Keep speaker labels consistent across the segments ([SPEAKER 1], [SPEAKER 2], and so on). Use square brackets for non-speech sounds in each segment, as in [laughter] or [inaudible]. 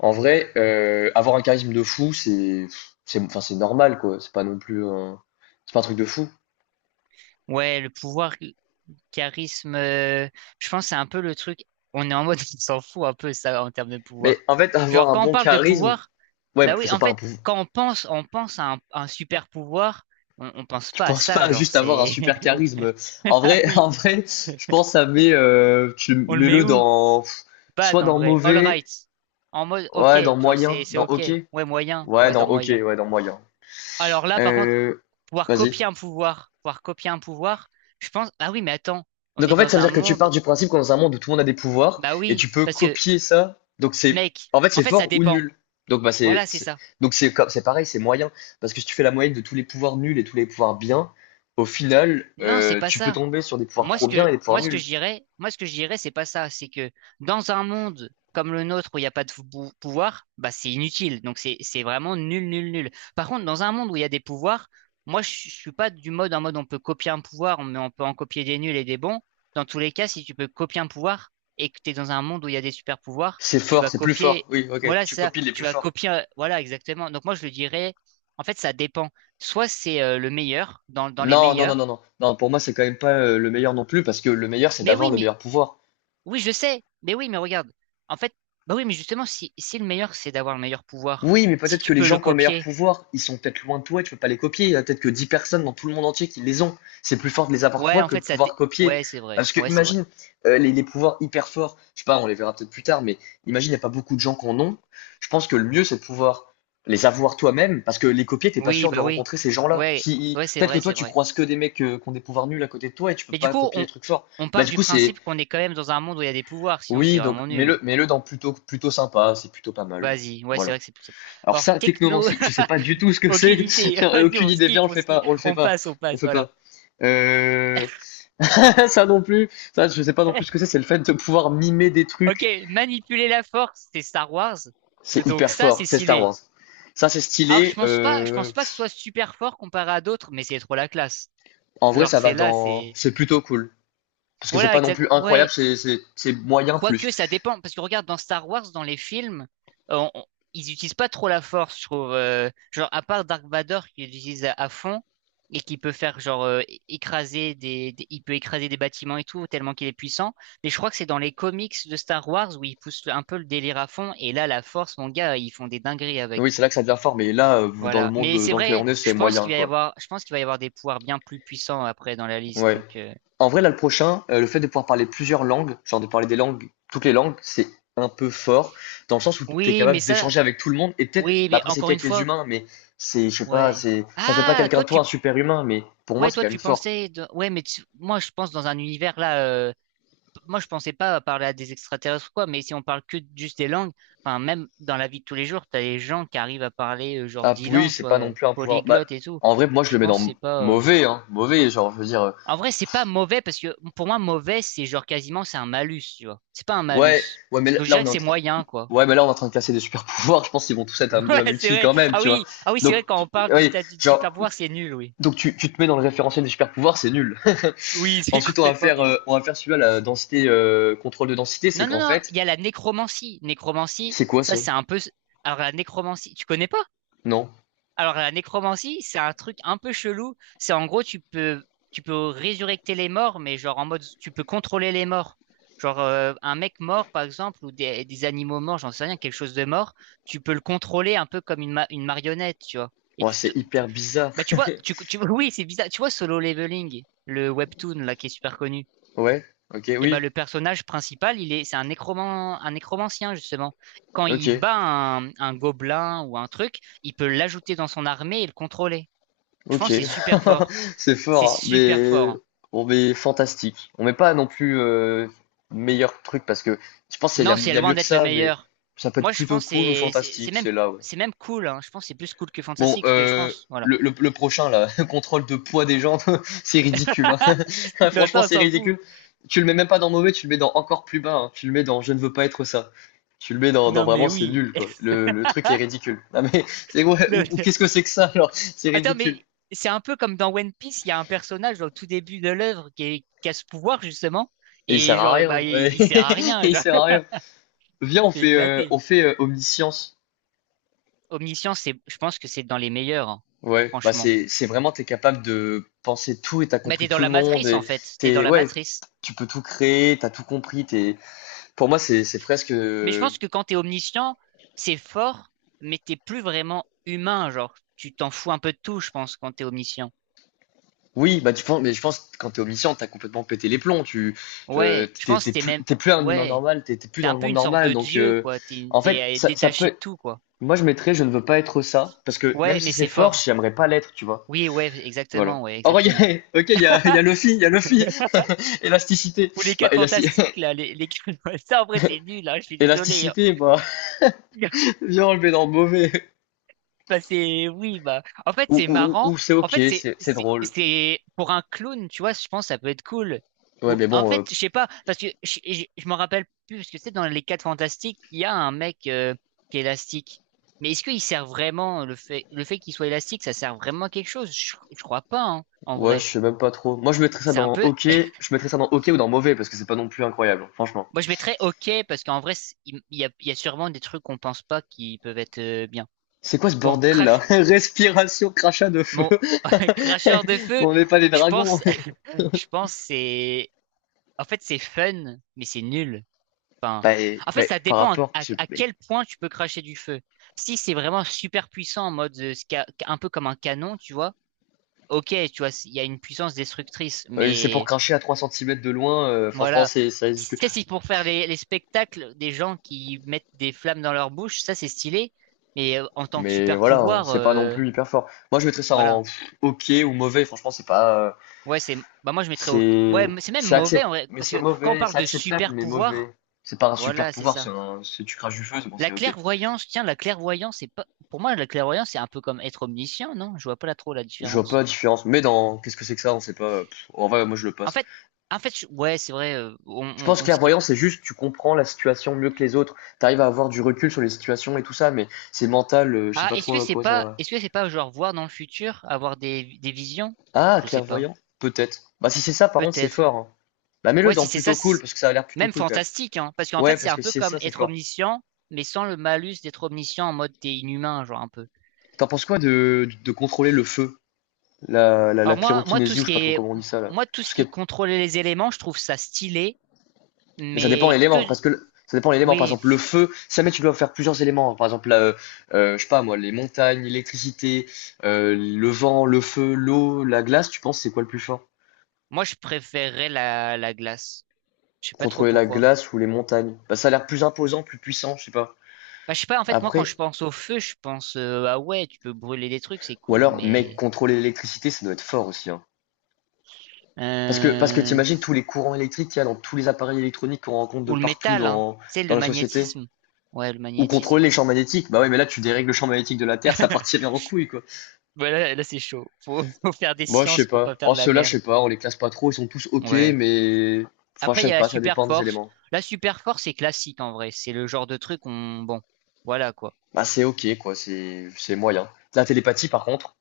[SPEAKER 1] En vrai, avoir un charisme de fou, c'est enfin, c'est normal, quoi. C'est pas non plus un c'est pas un truc de fou.
[SPEAKER 2] Ouais, le pouvoir, charisme, je pense que c'est un peu le truc. On est en mode, [laughs] on s'en fout un peu ça en termes de
[SPEAKER 1] Mais
[SPEAKER 2] pouvoir.
[SPEAKER 1] en fait, avoir
[SPEAKER 2] Genre,
[SPEAKER 1] un
[SPEAKER 2] quand on
[SPEAKER 1] bon
[SPEAKER 2] parle de
[SPEAKER 1] charisme,
[SPEAKER 2] pouvoir,
[SPEAKER 1] ouais,
[SPEAKER 2] bah oui,
[SPEAKER 1] c'est
[SPEAKER 2] en
[SPEAKER 1] pas un
[SPEAKER 2] fait,
[SPEAKER 1] pou
[SPEAKER 2] quand on pense à un super pouvoir, on pense
[SPEAKER 1] je
[SPEAKER 2] pas à
[SPEAKER 1] pense pas
[SPEAKER 2] ça,
[SPEAKER 1] à
[SPEAKER 2] genre,
[SPEAKER 1] juste avoir un
[SPEAKER 2] c'est.
[SPEAKER 1] super charisme, en
[SPEAKER 2] [laughs] Ah
[SPEAKER 1] vrai [laughs]
[SPEAKER 2] oui,
[SPEAKER 1] en vrai, je pense tu
[SPEAKER 2] on le met
[SPEAKER 1] mets-le
[SPEAKER 2] où?
[SPEAKER 1] dans
[SPEAKER 2] Bad
[SPEAKER 1] soit
[SPEAKER 2] en
[SPEAKER 1] dans
[SPEAKER 2] vrai, all
[SPEAKER 1] mauvais,
[SPEAKER 2] right. En mode, ok,
[SPEAKER 1] ouais, dans
[SPEAKER 2] genre, c'est,
[SPEAKER 1] moyen,
[SPEAKER 2] c'est
[SPEAKER 1] dans
[SPEAKER 2] ok.
[SPEAKER 1] OK?
[SPEAKER 2] Ouais, moyen,
[SPEAKER 1] Ouais,
[SPEAKER 2] ouais,
[SPEAKER 1] dans
[SPEAKER 2] dans
[SPEAKER 1] OK,
[SPEAKER 2] moyen.
[SPEAKER 1] ouais, dans moyen.
[SPEAKER 2] Alors là, par contre,
[SPEAKER 1] Heu,
[SPEAKER 2] pouvoir
[SPEAKER 1] Vas-y.
[SPEAKER 2] copier un pouvoir, pouvoir copier un pouvoir, je pense, ah oui, mais attends, on
[SPEAKER 1] Donc
[SPEAKER 2] est
[SPEAKER 1] en fait, ça
[SPEAKER 2] dans
[SPEAKER 1] veut
[SPEAKER 2] un
[SPEAKER 1] dire que tu
[SPEAKER 2] monde
[SPEAKER 1] pars du
[SPEAKER 2] où-
[SPEAKER 1] principe qu'on est dans un monde où tout le monde a des pouvoirs
[SPEAKER 2] Bah
[SPEAKER 1] et
[SPEAKER 2] oui,
[SPEAKER 1] tu peux
[SPEAKER 2] parce que
[SPEAKER 1] copier ça. Donc c'est
[SPEAKER 2] mec,
[SPEAKER 1] En fait,
[SPEAKER 2] en
[SPEAKER 1] c'est
[SPEAKER 2] fait, ça
[SPEAKER 1] fort ou
[SPEAKER 2] dépend.
[SPEAKER 1] nul. Donc bah
[SPEAKER 2] Voilà, c'est ça.
[SPEAKER 1] c'est pareil, c'est moyen parce que si tu fais la moyenne de tous les pouvoirs nuls et tous les pouvoirs bien, au final,
[SPEAKER 2] Non, c'est pas
[SPEAKER 1] tu peux
[SPEAKER 2] ça.
[SPEAKER 1] tomber sur des pouvoirs
[SPEAKER 2] Moi, ce
[SPEAKER 1] trop bien
[SPEAKER 2] que,
[SPEAKER 1] et des pouvoirs
[SPEAKER 2] moi, ce que je
[SPEAKER 1] nuls.
[SPEAKER 2] dirais, c'est pas ça. C'est que dans un monde comme le nôtre où il n'y a pas de pouvoir, bah, c'est inutile. Donc, c'est vraiment nul, nul, nul. Par contre, dans un monde où il y a des pouvoirs, moi, je suis pas du mode en mode on peut copier un pouvoir, mais on peut en copier des nuls et des bons. Dans tous les cas, si tu peux copier un pouvoir et que tu es dans un monde où il y a des super pouvoirs,
[SPEAKER 1] C'est
[SPEAKER 2] tu
[SPEAKER 1] fort,
[SPEAKER 2] vas
[SPEAKER 1] c'est plus fort.
[SPEAKER 2] copier,
[SPEAKER 1] Oui, ok,
[SPEAKER 2] voilà,
[SPEAKER 1] tu
[SPEAKER 2] ça,
[SPEAKER 1] copies les
[SPEAKER 2] tu
[SPEAKER 1] plus
[SPEAKER 2] vas
[SPEAKER 1] forts.
[SPEAKER 2] copier, voilà, exactement. Donc, moi, je le dirais, en fait, ça dépend. Soit c'est le meilleur, dans les
[SPEAKER 1] Non, non, non, non,
[SPEAKER 2] meilleurs.
[SPEAKER 1] non. Non, pour moi, c'est quand même pas le meilleur non plus parce que le meilleur c'est
[SPEAKER 2] Mais
[SPEAKER 1] d'avoir
[SPEAKER 2] oui,
[SPEAKER 1] le
[SPEAKER 2] mais
[SPEAKER 1] meilleur pouvoir.
[SPEAKER 2] oui, je sais, mais oui, mais regarde. En fait, bah oui, mais justement, si le meilleur, c'est d'avoir le meilleur pouvoir,
[SPEAKER 1] Oui, mais
[SPEAKER 2] si
[SPEAKER 1] peut-être que
[SPEAKER 2] tu
[SPEAKER 1] les
[SPEAKER 2] peux le
[SPEAKER 1] gens qui ont le meilleur
[SPEAKER 2] copier,
[SPEAKER 1] pouvoir, ils sont peut-être loin de toi et tu peux pas les copier. Il y a peut-être que 10 personnes dans tout le monde entier qui les ont. C'est plus fort de les avoir
[SPEAKER 2] ouais,
[SPEAKER 1] toi
[SPEAKER 2] en
[SPEAKER 1] que de
[SPEAKER 2] fait, ça
[SPEAKER 1] pouvoir
[SPEAKER 2] dé-
[SPEAKER 1] copier.
[SPEAKER 2] Ouais, c'est vrai,
[SPEAKER 1] Parce que
[SPEAKER 2] ouais, c'est vrai.
[SPEAKER 1] imagine les pouvoirs hyper forts, je sais pas, on les verra peut-être plus tard, mais imagine il n'y a pas beaucoup de gens qui en ont. Je pense que le mieux c'est de pouvoir les avoir toi-même, parce que les copier, t'es pas
[SPEAKER 2] Oui,
[SPEAKER 1] sûr de
[SPEAKER 2] bah oui,
[SPEAKER 1] rencontrer ces gens-là.
[SPEAKER 2] ouais,
[SPEAKER 1] Si ils-
[SPEAKER 2] ouais, c'est
[SPEAKER 1] Peut-être que
[SPEAKER 2] vrai,
[SPEAKER 1] toi
[SPEAKER 2] c'est
[SPEAKER 1] tu
[SPEAKER 2] vrai.
[SPEAKER 1] croises que des mecs qui ont des pouvoirs nuls à côté de toi et tu peux
[SPEAKER 2] Mais du
[SPEAKER 1] pas
[SPEAKER 2] coup,
[SPEAKER 1] copier les
[SPEAKER 2] on,
[SPEAKER 1] trucs forts.
[SPEAKER 2] on
[SPEAKER 1] Bah
[SPEAKER 2] part
[SPEAKER 1] du
[SPEAKER 2] du
[SPEAKER 1] coup c'est
[SPEAKER 2] principe qu'on est quand même dans un monde où il y a des pouvoirs, sinon c'est
[SPEAKER 1] oui, donc
[SPEAKER 2] vraiment
[SPEAKER 1] mets-le
[SPEAKER 2] nul.
[SPEAKER 1] mets-le dans plutôt sympa, c'est plutôt pas mal.
[SPEAKER 2] Vas-y, ouais, c'est
[SPEAKER 1] Voilà.
[SPEAKER 2] vrai que c'est plus simple.
[SPEAKER 1] Alors
[SPEAKER 2] Or,
[SPEAKER 1] ça,
[SPEAKER 2] techno,
[SPEAKER 1] technomancie, je sais pas
[SPEAKER 2] [laughs]
[SPEAKER 1] du tout ce que
[SPEAKER 2] aucune
[SPEAKER 1] c'est. [laughs]
[SPEAKER 2] idée.
[SPEAKER 1] Tiens,
[SPEAKER 2] [laughs] Vas-y,
[SPEAKER 1] aucune
[SPEAKER 2] on
[SPEAKER 1] idée. Viens,
[SPEAKER 2] skip,
[SPEAKER 1] on le
[SPEAKER 2] on
[SPEAKER 1] fait pas.
[SPEAKER 2] skip,
[SPEAKER 1] On le fait pas.
[SPEAKER 2] on
[SPEAKER 1] On le
[SPEAKER 2] passe,
[SPEAKER 1] fait
[SPEAKER 2] voilà.
[SPEAKER 1] pas. Euh... [laughs] Ça non plus. Ça, je sais pas non plus ce que c'est.
[SPEAKER 2] [laughs]
[SPEAKER 1] C'est le fait de pouvoir mimer des
[SPEAKER 2] Ok,
[SPEAKER 1] trucs.
[SPEAKER 2] manipuler la force, c'est Star Wars.
[SPEAKER 1] C'est
[SPEAKER 2] Donc
[SPEAKER 1] hyper
[SPEAKER 2] ça,
[SPEAKER 1] fort.
[SPEAKER 2] c'est
[SPEAKER 1] C'est Star
[SPEAKER 2] stylé.
[SPEAKER 1] Wars. Ça, c'est
[SPEAKER 2] Alors,
[SPEAKER 1] stylé.
[SPEAKER 2] je pense pas que ce soit super fort comparé à d'autres, mais c'est trop la classe.
[SPEAKER 1] En vrai,
[SPEAKER 2] Genre,
[SPEAKER 1] ça va
[SPEAKER 2] c'est là,
[SPEAKER 1] dans.
[SPEAKER 2] c'est.
[SPEAKER 1] C'est plutôt cool. Parce que c'est
[SPEAKER 2] Voilà,
[SPEAKER 1] pas non
[SPEAKER 2] exact.
[SPEAKER 1] plus
[SPEAKER 2] Ouais.
[SPEAKER 1] incroyable. C'est moyen
[SPEAKER 2] Quoique,
[SPEAKER 1] plus.
[SPEAKER 2] ça dépend. Parce que regarde, dans Star Wars, dans les films, euh, on- ils utilisent pas trop la force, je trouve. Genre, à part Dark Vador qui l'utilise à fond et qui peut faire, genre, écraser des, il peut écraser des bâtiments et tout, tellement qu'il est puissant. Mais je crois que c'est dans les comics de Star Wars où ils poussent un peu le délire à fond. Et là, la force, mon gars, ils font des dingueries
[SPEAKER 1] Oui,
[SPEAKER 2] avec.
[SPEAKER 1] c'est là que ça devient fort. Mais là, dans le
[SPEAKER 2] Voilà.
[SPEAKER 1] monde
[SPEAKER 2] Mais c'est
[SPEAKER 1] dans lequel
[SPEAKER 2] vrai,
[SPEAKER 1] on est, c'est
[SPEAKER 2] je pense
[SPEAKER 1] moyen
[SPEAKER 2] qu'il va y
[SPEAKER 1] quoi.
[SPEAKER 2] avoir, je pense qu'il va y avoir des pouvoirs bien plus puissants après dans la liste.
[SPEAKER 1] Ouais.
[SPEAKER 2] Donc
[SPEAKER 1] En vrai, là, le prochain, le fait de pouvoir parler plusieurs langues, genre de parler des langues, toutes les langues, c'est un peu fort, dans le sens où tu es
[SPEAKER 2] oui, mais
[SPEAKER 1] capable
[SPEAKER 2] ça,
[SPEAKER 1] d'échanger avec tout le monde et peut-être,
[SPEAKER 2] oui,
[SPEAKER 1] bah,
[SPEAKER 2] mais
[SPEAKER 1] après c'est
[SPEAKER 2] encore une
[SPEAKER 1] qu'avec les
[SPEAKER 2] fois,
[SPEAKER 1] humains, mais c'est, je sais pas,
[SPEAKER 2] ouais.
[SPEAKER 1] c'est, ça fait pas
[SPEAKER 2] Ah,
[SPEAKER 1] quelqu'un
[SPEAKER 2] toi
[SPEAKER 1] de toi
[SPEAKER 2] tu,
[SPEAKER 1] un super humain, mais pour moi
[SPEAKER 2] ouais,
[SPEAKER 1] c'est
[SPEAKER 2] toi
[SPEAKER 1] quand même
[SPEAKER 2] tu
[SPEAKER 1] fort.
[SPEAKER 2] pensais, ouais, mais moi je pense dans un univers là, moi je pensais pas parler à des extraterrestres ou quoi, mais si on parle que juste des langues, enfin même dans la vie de tous les jours, t'as des gens qui arrivent à parler genre
[SPEAKER 1] Ah
[SPEAKER 2] dix
[SPEAKER 1] oui,
[SPEAKER 2] langues, tu
[SPEAKER 1] c'est pas
[SPEAKER 2] vois,
[SPEAKER 1] non plus un pouvoir. Bah,
[SPEAKER 2] polyglottes et tout.
[SPEAKER 1] en vrai, moi je
[SPEAKER 2] Je
[SPEAKER 1] le mets
[SPEAKER 2] pense que
[SPEAKER 1] dans
[SPEAKER 2] c'est pas.
[SPEAKER 1] mauvais, hein, mauvais, genre je veux dire,
[SPEAKER 2] En vrai, c'est pas mauvais parce que pour moi, mauvais, c'est genre quasiment c'est un malus, tu vois. C'est pas un
[SPEAKER 1] ouais,
[SPEAKER 2] malus.
[SPEAKER 1] ouais,
[SPEAKER 2] Donc je dirais que c'est moyen, quoi.
[SPEAKER 1] mais là on est en train de casser des super pouvoirs, je pense qu'ils vont tous être un
[SPEAKER 2] [laughs]
[SPEAKER 1] minimum
[SPEAKER 2] Ouais, c'est
[SPEAKER 1] utiles
[SPEAKER 2] vrai.
[SPEAKER 1] quand même,
[SPEAKER 2] Ah
[SPEAKER 1] tu vois?
[SPEAKER 2] oui, ah oui, c'est
[SPEAKER 1] Donc,
[SPEAKER 2] vrai quand on parle du
[SPEAKER 1] oui,
[SPEAKER 2] statut de super
[SPEAKER 1] genre,
[SPEAKER 2] pouvoir, c'est nul, oui.
[SPEAKER 1] donc tu te mets dans le référentiel des super pouvoirs, c'est nul.
[SPEAKER 2] Oui, [laughs]
[SPEAKER 1] [laughs]
[SPEAKER 2] c'est
[SPEAKER 1] Ensuite,
[SPEAKER 2] complètement nul.
[SPEAKER 1] on va faire celui-là, la densité, contrôle de densité, c'est
[SPEAKER 2] Non, non,
[SPEAKER 1] qu'en
[SPEAKER 2] non, il
[SPEAKER 1] fait,
[SPEAKER 2] y a la nécromancie. Nécromancie,
[SPEAKER 1] c'est quoi
[SPEAKER 2] ça
[SPEAKER 1] ça?
[SPEAKER 2] c'est un peu. Alors la nécromancie, tu connais pas?
[SPEAKER 1] Non.
[SPEAKER 2] Alors la nécromancie, c'est un truc un peu chelou. C'est en gros, tu peux résurrecter les morts, mais genre en mode, tu peux contrôler les morts. Genre un mec mort, par exemple, ou des animaux morts, j'en sais rien, quelque chose de mort, tu peux le contrôler un peu comme une marionnette, tu vois. Et
[SPEAKER 1] Ouais,
[SPEAKER 2] tu,
[SPEAKER 1] c'est
[SPEAKER 2] tu...
[SPEAKER 1] hyper bizarre.
[SPEAKER 2] Bah, tu
[SPEAKER 1] [laughs]
[SPEAKER 2] vois, tu... [laughs] oui, c'est bizarre. Tu vois Solo Leveling, le webtoon là qui est super connu.
[SPEAKER 1] Ouais, ok,
[SPEAKER 2] Et ben,
[SPEAKER 1] oui,
[SPEAKER 2] le personnage principal, c'est un nécromancien, justement. Quand
[SPEAKER 1] ok,
[SPEAKER 2] il bat un gobelin ou un truc, il peut l'ajouter dans son armée et le contrôler. Je pense
[SPEAKER 1] ok.
[SPEAKER 2] que c'est super fort.
[SPEAKER 1] [laughs] C'est fort,
[SPEAKER 2] C'est
[SPEAKER 1] hein,
[SPEAKER 2] super
[SPEAKER 1] mais
[SPEAKER 2] fort. Hein.
[SPEAKER 1] bon, mais fantastique. On met pas non plus meilleur truc parce que je pense qu'il y a,
[SPEAKER 2] Non,
[SPEAKER 1] il
[SPEAKER 2] c'est
[SPEAKER 1] y a mieux
[SPEAKER 2] loin
[SPEAKER 1] que
[SPEAKER 2] d'être le
[SPEAKER 1] ça, mais
[SPEAKER 2] meilleur.
[SPEAKER 1] ça peut être
[SPEAKER 2] Moi, je
[SPEAKER 1] plutôt
[SPEAKER 2] pense que
[SPEAKER 1] cool ou
[SPEAKER 2] c'est, c'est c'est
[SPEAKER 1] fantastique,
[SPEAKER 2] même,
[SPEAKER 1] c'est là, ouais.
[SPEAKER 2] c'est même cool, hein. Je pense que c'est plus cool que
[SPEAKER 1] Bon,
[SPEAKER 2] Fantasy, ce que je pense. Voilà.
[SPEAKER 1] le prochain là, [laughs] contrôle de poids des jambes, [laughs] c'est ridicule.
[SPEAKER 2] [laughs]
[SPEAKER 1] Hein. [laughs]
[SPEAKER 2] Non,
[SPEAKER 1] Franchement,
[SPEAKER 2] ça, on
[SPEAKER 1] c'est
[SPEAKER 2] s'en fout.
[SPEAKER 1] ridicule. Tu le mets même pas dans mauvais, tu le mets dans encore plus bas. Hein. Tu le mets dans je ne veux pas être ça. Tu le mets dans
[SPEAKER 2] Non, mais
[SPEAKER 1] vraiment c'est
[SPEAKER 2] oui.
[SPEAKER 1] nul quoi. Le truc est ridicule. Non mais [laughs] c'est ouais, ou qu'est-ce
[SPEAKER 2] [laughs]
[SPEAKER 1] que c'est que ça alors? [laughs] C'est
[SPEAKER 2] Attends,
[SPEAKER 1] ridicule.
[SPEAKER 2] mais c'est un peu comme dans One Piece, il y a un personnage au tout début de l'œuvre qui a ce pouvoir, justement,
[SPEAKER 1] Et il sert
[SPEAKER 2] et
[SPEAKER 1] à
[SPEAKER 2] genre,
[SPEAKER 1] rien,
[SPEAKER 2] bah, il,
[SPEAKER 1] ouais.
[SPEAKER 2] il sert à
[SPEAKER 1] [laughs]
[SPEAKER 2] rien,
[SPEAKER 1] Il
[SPEAKER 2] genre,
[SPEAKER 1] sert à
[SPEAKER 2] [laughs]
[SPEAKER 1] rien. Viens,
[SPEAKER 2] c'est éclaté.
[SPEAKER 1] on fait omniscience.
[SPEAKER 2] Omniscience, je pense que c'est dans les meilleurs, hein,
[SPEAKER 1] Ouais, bah
[SPEAKER 2] franchement.
[SPEAKER 1] c'est vraiment t'es capable de penser tout et t'as
[SPEAKER 2] Bah, t'es
[SPEAKER 1] compris
[SPEAKER 2] dans
[SPEAKER 1] tout le
[SPEAKER 2] la
[SPEAKER 1] monde
[SPEAKER 2] matrice, en
[SPEAKER 1] et
[SPEAKER 2] fait, t'es dans
[SPEAKER 1] t'es
[SPEAKER 2] la
[SPEAKER 1] ouais,
[SPEAKER 2] matrice.
[SPEAKER 1] tu peux tout créer, t'as tout compris, t'es pour moi, c'est presque.
[SPEAKER 2] Mais je pense que quand t'es omniscient, c'est fort, mais t'es plus vraiment humain, genre, tu t'en fous un peu de tout, je pense, quand t'es omniscient.
[SPEAKER 1] Oui, bah tu penses, mais je pense que quand t'es omniscient, t'as complètement pété les plombs.
[SPEAKER 2] Ouais, je
[SPEAKER 1] T'es
[SPEAKER 2] pense que
[SPEAKER 1] t'es
[SPEAKER 2] t'es
[SPEAKER 1] plus,
[SPEAKER 2] même,
[SPEAKER 1] t'es plus un humain
[SPEAKER 2] ouais,
[SPEAKER 1] normal, t'es plus
[SPEAKER 2] t'es
[SPEAKER 1] dans
[SPEAKER 2] un
[SPEAKER 1] le
[SPEAKER 2] peu
[SPEAKER 1] monde
[SPEAKER 2] une sorte
[SPEAKER 1] normal.
[SPEAKER 2] de
[SPEAKER 1] Donc,
[SPEAKER 2] dieu, quoi, t'es
[SPEAKER 1] en fait,
[SPEAKER 2] t'es, euh,
[SPEAKER 1] ça
[SPEAKER 2] détaché de
[SPEAKER 1] peut.
[SPEAKER 2] tout, quoi.
[SPEAKER 1] Moi, je mettrais, je ne veux pas être ça, parce que même
[SPEAKER 2] Ouais,
[SPEAKER 1] si
[SPEAKER 2] mais
[SPEAKER 1] c'est
[SPEAKER 2] c'est
[SPEAKER 1] fort,
[SPEAKER 2] fort.
[SPEAKER 1] j'aimerais pas l'être, tu vois.
[SPEAKER 2] Oui, ouais,
[SPEAKER 1] Voilà.
[SPEAKER 2] exactement, ouais,
[SPEAKER 1] Oh,
[SPEAKER 2] exactement.
[SPEAKER 1] regarde, [laughs] ok, il y a Luffy, il y a Luffy, élasticité.
[SPEAKER 2] Ou les
[SPEAKER 1] Bah,
[SPEAKER 2] quatre fantastiques, là, les... [laughs] ça, en vrai, c'est nul, hein, je suis
[SPEAKER 1] [laughs]
[SPEAKER 2] désolé. Hein.
[SPEAKER 1] élasticité, bah,
[SPEAKER 2] [laughs]
[SPEAKER 1] [laughs] viens enlever dans le mauvais.
[SPEAKER 2] Bah, c'est, oui, bah, en fait,
[SPEAKER 1] Ou,
[SPEAKER 2] c'est
[SPEAKER 1] ou, ou- ou
[SPEAKER 2] marrant.
[SPEAKER 1] c'est
[SPEAKER 2] En
[SPEAKER 1] ok,
[SPEAKER 2] fait, c'est,
[SPEAKER 1] c'est
[SPEAKER 2] c'est,
[SPEAKER 1] drôle.
[SPEAKER 2] c'est, pour un clown, tu vois, je pense, que ça peut être cool.
[SPEAKER 1] Ouais,
[SPEAKER 2] Ou,
[SPEAKER 1] mais
[SPEAKER 2] en
[SPEAKER 1] bon,
[SPEAKER 2] fait, je sais pas, parce que je m'en rappelle plus, parce que tu sais, dans les quatre fantastiques, il y a un mec, qui est élastique. Mais est-ce qu'il sert vraiment, le fait qu'il soit élastique, ça sert vraiment à quelque chose? Je crois pas, hein, en
[SPEAKER 1] ouais, je
[SPEAKER 2] vrai.
[SPEAKER 1] sais même pas trop. Moi, je mettrais ça
[SPEAKER 2] C'est un
[SPEAKER 1] dans
[SPEAKER 2] peu,
[SPEAKER 1] hockey. Je mettrais ça dans hockey ou dans mauvais parce que c'est pas non plus incroyable, franchement.
[SPEAKER 2] moi, je mettrais OK parce qu'en vrai, il y a sûrement des trucs qu'on pense pas qui peuvent être bien.
[SPEAKER 1] C'est quoi ce
[SPEAKER 2] Bon,
[SPEAKER 1] bordel là?
[SPEAKER 2] crash.
[SPEAKER 1] [laughs] Respiration, crachat de feu.
[SPEAKER 2] Bon, [laughs] cracheur de
[SPEAKER 1] [laughs]
[SPEAKER 2] feu,
[SPEAKER 1] Bon, on n'est pas des
[SPEAKER 2] je
[SPEAKER 1] dragons.
[SPEAKER 2] pense,
[SPEAKER 1] [laughs]
[SPEAKER 2] [laughs] je pense, en fait, c'est fun, mais c'est nul. Enfin,
[SPEAKER 1] Bah,
[SPEAKER 2] en fait,
[SPEAKER 1] bah,
[SPEAKER 2] ça
[SPEAKER 1] par
[SPEAKER 2] dépend
[SPEAKER 1] rapport,
[SPEAKER 2] à
[SPEAKER 1] mais,
[SPEAKER 2] quel point tu peux cracher du feu. Si c'est vraiment super puissant en mode un peu comme un canon, tu vois. OK, tu vois, il y a une puissance destructrice,
[SPEAKER 1] c'est pour
[SPEAKER 2] mais
[SPEAKER 1] cracher à 3 centimètres de loin. Franchement,
[SPEAKER 2] voilà.
[SPEAKER 1] c'est ça risque.
[SPEAKER 2] Tu sais, si pour faire les spectacles, des gens qui mettent des flammes dans leur bouche, ça c'est stylé. Mais en tant que
[SPEAKER 1] Mais
[SPEAKER 2] super
[SPEAKER 1] voilà, hein,
[SPEAKER 2] pouvoir,
[SPEAKER 1] c'est pas non plus hyper fort. Moi, je mettrais ça en
[SPEAKER 2] voilà.
[SPEAKER 1] pff, hockey ou mauvais. Franchement, c'est pas,
[SPEAKER 2] Ouais, c'est. Bah moi je mettrais au.
[SPEAKER 1] c'est,
[SPEAKER 2] Ouais, mais c'est même
[SPEAKER 1] c'est
[SPEAKER 2] mauvais en
[SPEAKER 1] acceptable.
[SPEAKER 2] vrai,
[SPEAKER 1] Mais
[SPEAKER 2] parce
[SPEAKER 1] c'est
[SPEAKER 2] que quand on
[SPEAKER 1] mauvais,
[SPEAKER 2] parle
[SPEAKER 1] c'est
[SPEAKER 2] de
[SPEAKER 1] acceptable,
[SPEAKER 2] super
[SPEAKER 1] mais
[SPEAKER 2] pouvoir,
[SPEAKER 1] mauvais. C'est pas un super
[SPEAKER 2] voilà, c'est
[SPEAKER 1] pouvoir.
[SPEAKER 2] ça.
[SPEAKER 1] Si tu craches du feu, c'est bon,
[SPEAKER 2] La
[SPEAKER 1] c'est ok.
[SPEAKER 2] clairvoyance, tiens, la clairvoyance, c'est pas. Pour moi, la clairvoyance, c'est un peu comme être omniscient, non? Je vois pas là trop la
[SPEAKER 1] Je vois pas
[SPEAKER 2] différence.
[SPEAKER 1] la différence. Mais dans qu'est-ce que c'est que ça, on sait pas. Pff, en vrai, moi je le
[SPEAKER 2] En
[SPEAKER 1] passe.
[SPEAKER 2] fait, ouais, c'est vrai, on,
[SPEAKER 1] Je pense
[SPEAKER 2] on,
[SPEAKER 1] que
[SPEAKER 2] on
[SPEAKER 1] clairvoyant,
[SPEAKER 2] skip.
[SPEAKER 1] c'est juste tu comprends la situation mieux que les autres. T'arrives à avoir du recul sur les situations et tout ça, mais c'est mental. Je sais
[SPEAKER 2] Ah,
[SPEAKER 1] pas trop à quoi ça.
[SPEAKER 2] est-ce que c'est pas genre voir dans le futur, avoir des visions?
[SPEAKER 1] Ah,
[SPEAKER 2] Je sais pas.
[SPEAKER 1] clairvoyant, peut-être. Bah si c'est ça, par contre, c'est
[SPEAKER 2] Peut-être.
[SPEAKER 1] fort, hein. Bah mets-le
[SPEAKER 2] Ouais,
[SPEAKER 1] dans
[SPEAKER 2] si c'est ça,
[SPEAKER 1] plutôt cool parce que ça a l'air plutôt
[SPEAKER 2] même
[SPEAKER 1] cool quand même.
[SPEAKER 2] fantastique, hein. Parce qu'en
[SPEAKER 1] Ouais,
[SPEAKER 2] fait, c'est
[SPEAKER 1] parce
[SPEAKER 2] un
[SPEAKER 1] que si
[SPEAKER 2] peu
[SPEAKER 1] c'est ça,
[SPEAKER 2] comme
[SPEAKER 1] c'est
[SPEAKER 2] être
[SPEAKER 1] fort.
[SPEAKER 2] omniscient, mais sans le malus d'être omniscient en mode t'es inhumain, genre un peu.
[SPEAKER 1] T'en penses quoi de contrôler le feu, la
[SPEAKER 2] Alors moi,
[SPEAKER 1] pyrokinésie ou je sais pas trop comment on dit ça là.
[SPEAKER 2] tout
[SPEAKER 1] Tout ce
[SPEAKER 2] ce
[SPEAKER 1] qui
[SPEAKER 2] qui est
[SPEAKER 1] est...
[SPEAKER 2] contrôler les éléments, je trouve ça stylé,
[SPEAKER 1] Mais ça dépend
[SPEAKER 2] mais
[SPEAKER 1] l'élément,
[SPEAKER 2] que,
[SPEAKER 1] parce que ça dépend l'élément. Par
[SPEAKER 2] oui,
[SPEAKER 1] exemple, le feu, ça... mais tu dois faire plusieurs éléments, hein. Par exemple, je sais pas moi, les montagnes, l'électricité, le vent, le feu, l'eau, la glace. Tu penses c'est quoi le plus fort?
[SPEAKER 2] moi, je préférerais la glace. Je sais pas trop
[SPEAKER 1] Contrôler la
[SPEAKER 2] pourquoi.
[SPEAKER 1] glace ou les montagnes? Bah, ça a l'air plus imposant, plus puissant, je sais pas.
[SPEAKER 2] Bah, je sais pas, en fait, moi, quand je
[SPEAKER 1] Après,
[SPEAKER 2] pense au feu, je pense, ah ouais, tu peux brûler des trucs, c'est
[SPEAKER 1] ou
[SPEAKER 2] cool,
[SPEAKER 1] alors, mec,
[SPEAKER 2] mais,
[SPEAKER 1] contrôler l'électricité, ça doit être fort aussi, hein. Parce que
[SPEAKER 2] euh,
[SPEAKER 1] t'imagines tous les courants électriques qu'il y a dans tous les appareils électroniques qu'on rencontre de
[SPEAKER 2] ou le
[SPEAKER 1] partout
[SPEAKER 2] métal, hein.
[SPEAKER 1] dans,
[SPEAKER 2] C'est
[SPEAKER 1] dans
[SPEAKER 2] le
[SPEAKER 1] la société.
[SPEAKER 2] magnétisme. Ouais, le
[SPEAKER 1] Ou
[SPEAKER 2] magnétisme.
[SPEAKER 1] contrôler les champs magnétiques. Bah ouais, mais là, tu dérègles le champ magnétique de la Terre, ça
[SPEAKER 2] [laughs]
[SPEAKER 1] partirait en couille, quoi.
[SPEAKER 2] Voilà là, là, c'est chaud. Faut, [laughs] faut faire des
[SPEAKER 1] Moi, je sais
[SPEAKER 2] sciences pour pas
[SPEAKER 1] pas.
[SPEAKER 2] faire
[SPEAKER 1] En
[SPEAKER 2] de la
[SPEAKER 1] ceux-là, je
[SPEAKER 2] merde.
[SPEAKER 1] sais pas, on les classe pas trop, ils sont tous OK,
[SPEAKER 2] Ouais.
[SPEAKER 1] mais. Enfin, je
[SPEAKER 2] Après, il
[SPEAKER 1] sais
[SPEAKER 2] y a la
[SPEAKER 1] pas, ça
[SPEAKER 2] super
[SPEAKER 1] dépend des
[SPEAKER 2] force.
[SPEAKER 1] éléments.
[SPEAKER 2] La super force, c'est classique en vrai. C'est le genre de truc on, bon, voilà quoi.
[SPEAKER 1] Bah, c'est OK, quoi, c'est moyen. La télépathie, par contre.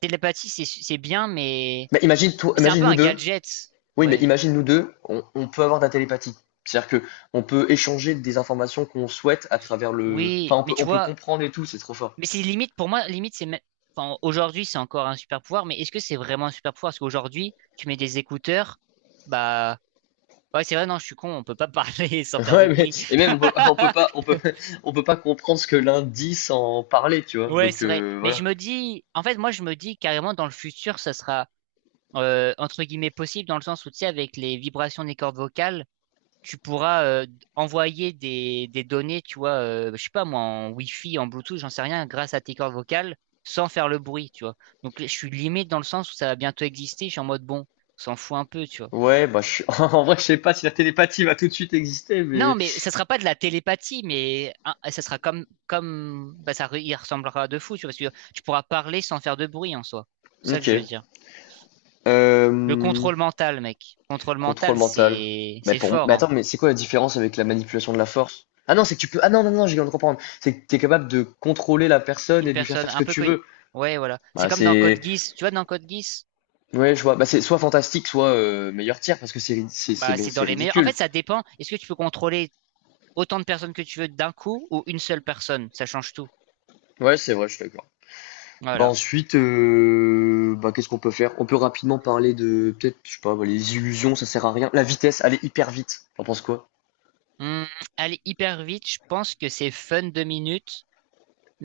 [SPEAKER 2] Télépathie, c'est bien, mais
[SPEAKER 1] Mais imagine, toi,
[SPEAKER 2] c'est un
[SPEAKER 1] imagine
[SPEAKER 2] peu
[SPEAKER 1] nous
[SPEAKER 2] un
[SPEAKER 1] deux.
[SPEAKER 2] gadget.
[SPEAKER 1] Oui, mais
[SPEAKER 2] Ouais.
[SPEAKER 1] imagine nous deux, on peut avoir de la télépathie. C'est-à-dire que on peut échanger des informations qu'on souhaite à travers le.
[SPEAKER 2] Oui,
[SPEAKER 1] Enfin, on
[SPEAKER 2] mais
[SPEAKER 1] peut,
[SPEAKER 2] tu
[SPEAKER 1] on peut
[SPEAKER 2] vois,
[SPEAKER 1] comprendre et tout, c'est trop fort.
[SPEAKER 2] mais c'est limite pour moi, limite c'est même. Enfin, aujourd'hui, c'est encore un super pouvoir, mais est-ce que c'est vraiment un super pouvoir? Parce qu'aujourd'hui, tu mets des écouteurs, bah, ouais, c'est vrai, non, je suis con, on peut pas parler [laughs] sans
[SPEAKER 1] [laughs]
[SPEAKER 2] faire
[SPEAKER 1] Ouais,
[SPEAKER 2] de
[SPEAKER 1] mais
[SPEAKER 2] bruit.
[SPEAKER 1] et même
[SPEAKER 2] [laughs]
[SPEAKER 1] on peut pas comprendre ce que l'un dit sans parler, tu vois.
[SPEAKER 2] Ouais,
[SPEAKER 1] Donc
[SPEAKER 2] c'est vrai. Mais
[SPEAKER 1] voilà.
[SPEAKER 2] je me dis, en fait, moi, je me dis carrément dans le futur, ça sera entre guillemets possible dans le sens où, tu sais, avec les vibrations des cordes vocales, tu pourras envoyer des données, tu vois, je sais pas moi, en Wi-Fi, en Bluetooth, j'en sais rien, grâce à tes cordes vocales, sans faire le bruit, tu vois. Donc, je suis limite dans le sens où ça va bientôt exister. Je suis en mode bon, on s'en fout un peu, tu vois.
[SPEAKER 1] Ouais, bah [laughs] en vrai, je sais pas si la télépathie va tout de suite exister,
[SPEAKER 2] Non,
[SPEAKER 1] mais
[SPEAKER 2] mais ça sera pas de la télépathie, mais hein, ça sera comme, bah, ça, il ressemblera de fou, tu vois, parce que tu pourras parler sans faire de bruit en soi. C'est ça que je veux
[SPEAKER 1] ok.
[SPEAKER 2] dire. Le
[SPEAKER 1] Euh,
[SPEAKER 2] contrôle mental, mec. Contrôle
[SPEAKER 1] Contrôle
[SPEAKER 2] mental,
[SPEAKER 1] mental.
[SPEAKER 2] c'est
[SPEAKER 1] Mais,
[SPEAKER 2] c'est
[SPEAKER 1] mais
[SPEAKER 2] fort, hein.
[SPEAKER 1] attends, mais c'est quoi la différence avec la manipulation de la force? Ah non, c'est que tu peux. Ah non, non, non, j'ai viens de comprendre. C'est que tu es capable de contrôler la personne
[SPEAKER 2] Une
[SPEAKER 1] et de lui faire
[SPEAKER 2] personne,
[SPEAKER 1] faire ce que
[SPEAKER 2] un peu
[SPEAKER 1] tu
[SPEAKER 2] comme une...
[SPEAKER 1] veux.
[SPEAKER 2] Ouais, voilà. C'est
[SPEAKER 1] Bah,
[SPEAKER 2] comme dans
[SPEAKER 1] c'est.
[SPEAKER 2] Code Geass. Tu vois, dans Code Geass,
[SPEAKER 1] Ouais, je vois. Bah, c'est soit fantastique, soit meilleur tir, parce que
[SPEAKER 2] bah, c'est
[SPEAKER 1] c'est
[SPEAKER 2] dans les meilleurs. En
[SPEAKER 1] ridicule.
[SPEAKER 2] fait, ça dépend. Est-ce que tu peux contrôler autant de personnes que tu veux d'un coup ou une seule personne? Ça change tout.
[SPEAKER 1] Ouais, c'est vrai, je suis d'accord. Bah,
[SPEAKER 2] Voilà.
[SPEAKER 1] ensuite, bah, qu'est-ce qu'on peut faire? On peut rapidement parler de. Peut-être, je sais pas, bah, les illusions, ça sert à rien. La vitesse, aller hyper vite. T'en penses quoi?
[SPEAKER 2] Hum, aller hyper vite, je pense que c'est fun 2 minutes,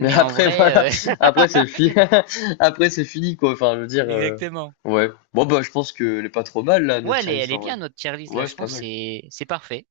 [SPEAKER 1] Mais
[SPEAKER 2] en
[SPEAKER 1] après, [laughs] voilà,
[SPEAKER 2] vrai, [laughs]
[SPEAKER 1] après c'est fini. [laughs] Après c'est fini quoi. Enfin, je veux dire,
[SPEAKER 2] Exactement.
[SPEAKER 1] ouais. Bon bah, je pense qu'elle est pas trop mal là notre
[SPEAKER 2] Ouais,
[SPEAKER 1] tier
[SPEAKER 2] elle
[SPEAKER 1] list
[SPEAKER 2] est
[SPEAKER 1] en vrai.
[SPEAKER 2] bien, notre tier list, là.
[SPEAKER 1] Ouais,
[SPEAKER 2] Je
[SPEAKER 1] c'est pas
[SPEAKER 2] pense que
[SPEAKER 1] mal.
[SPEAKER 2] c'est parfait.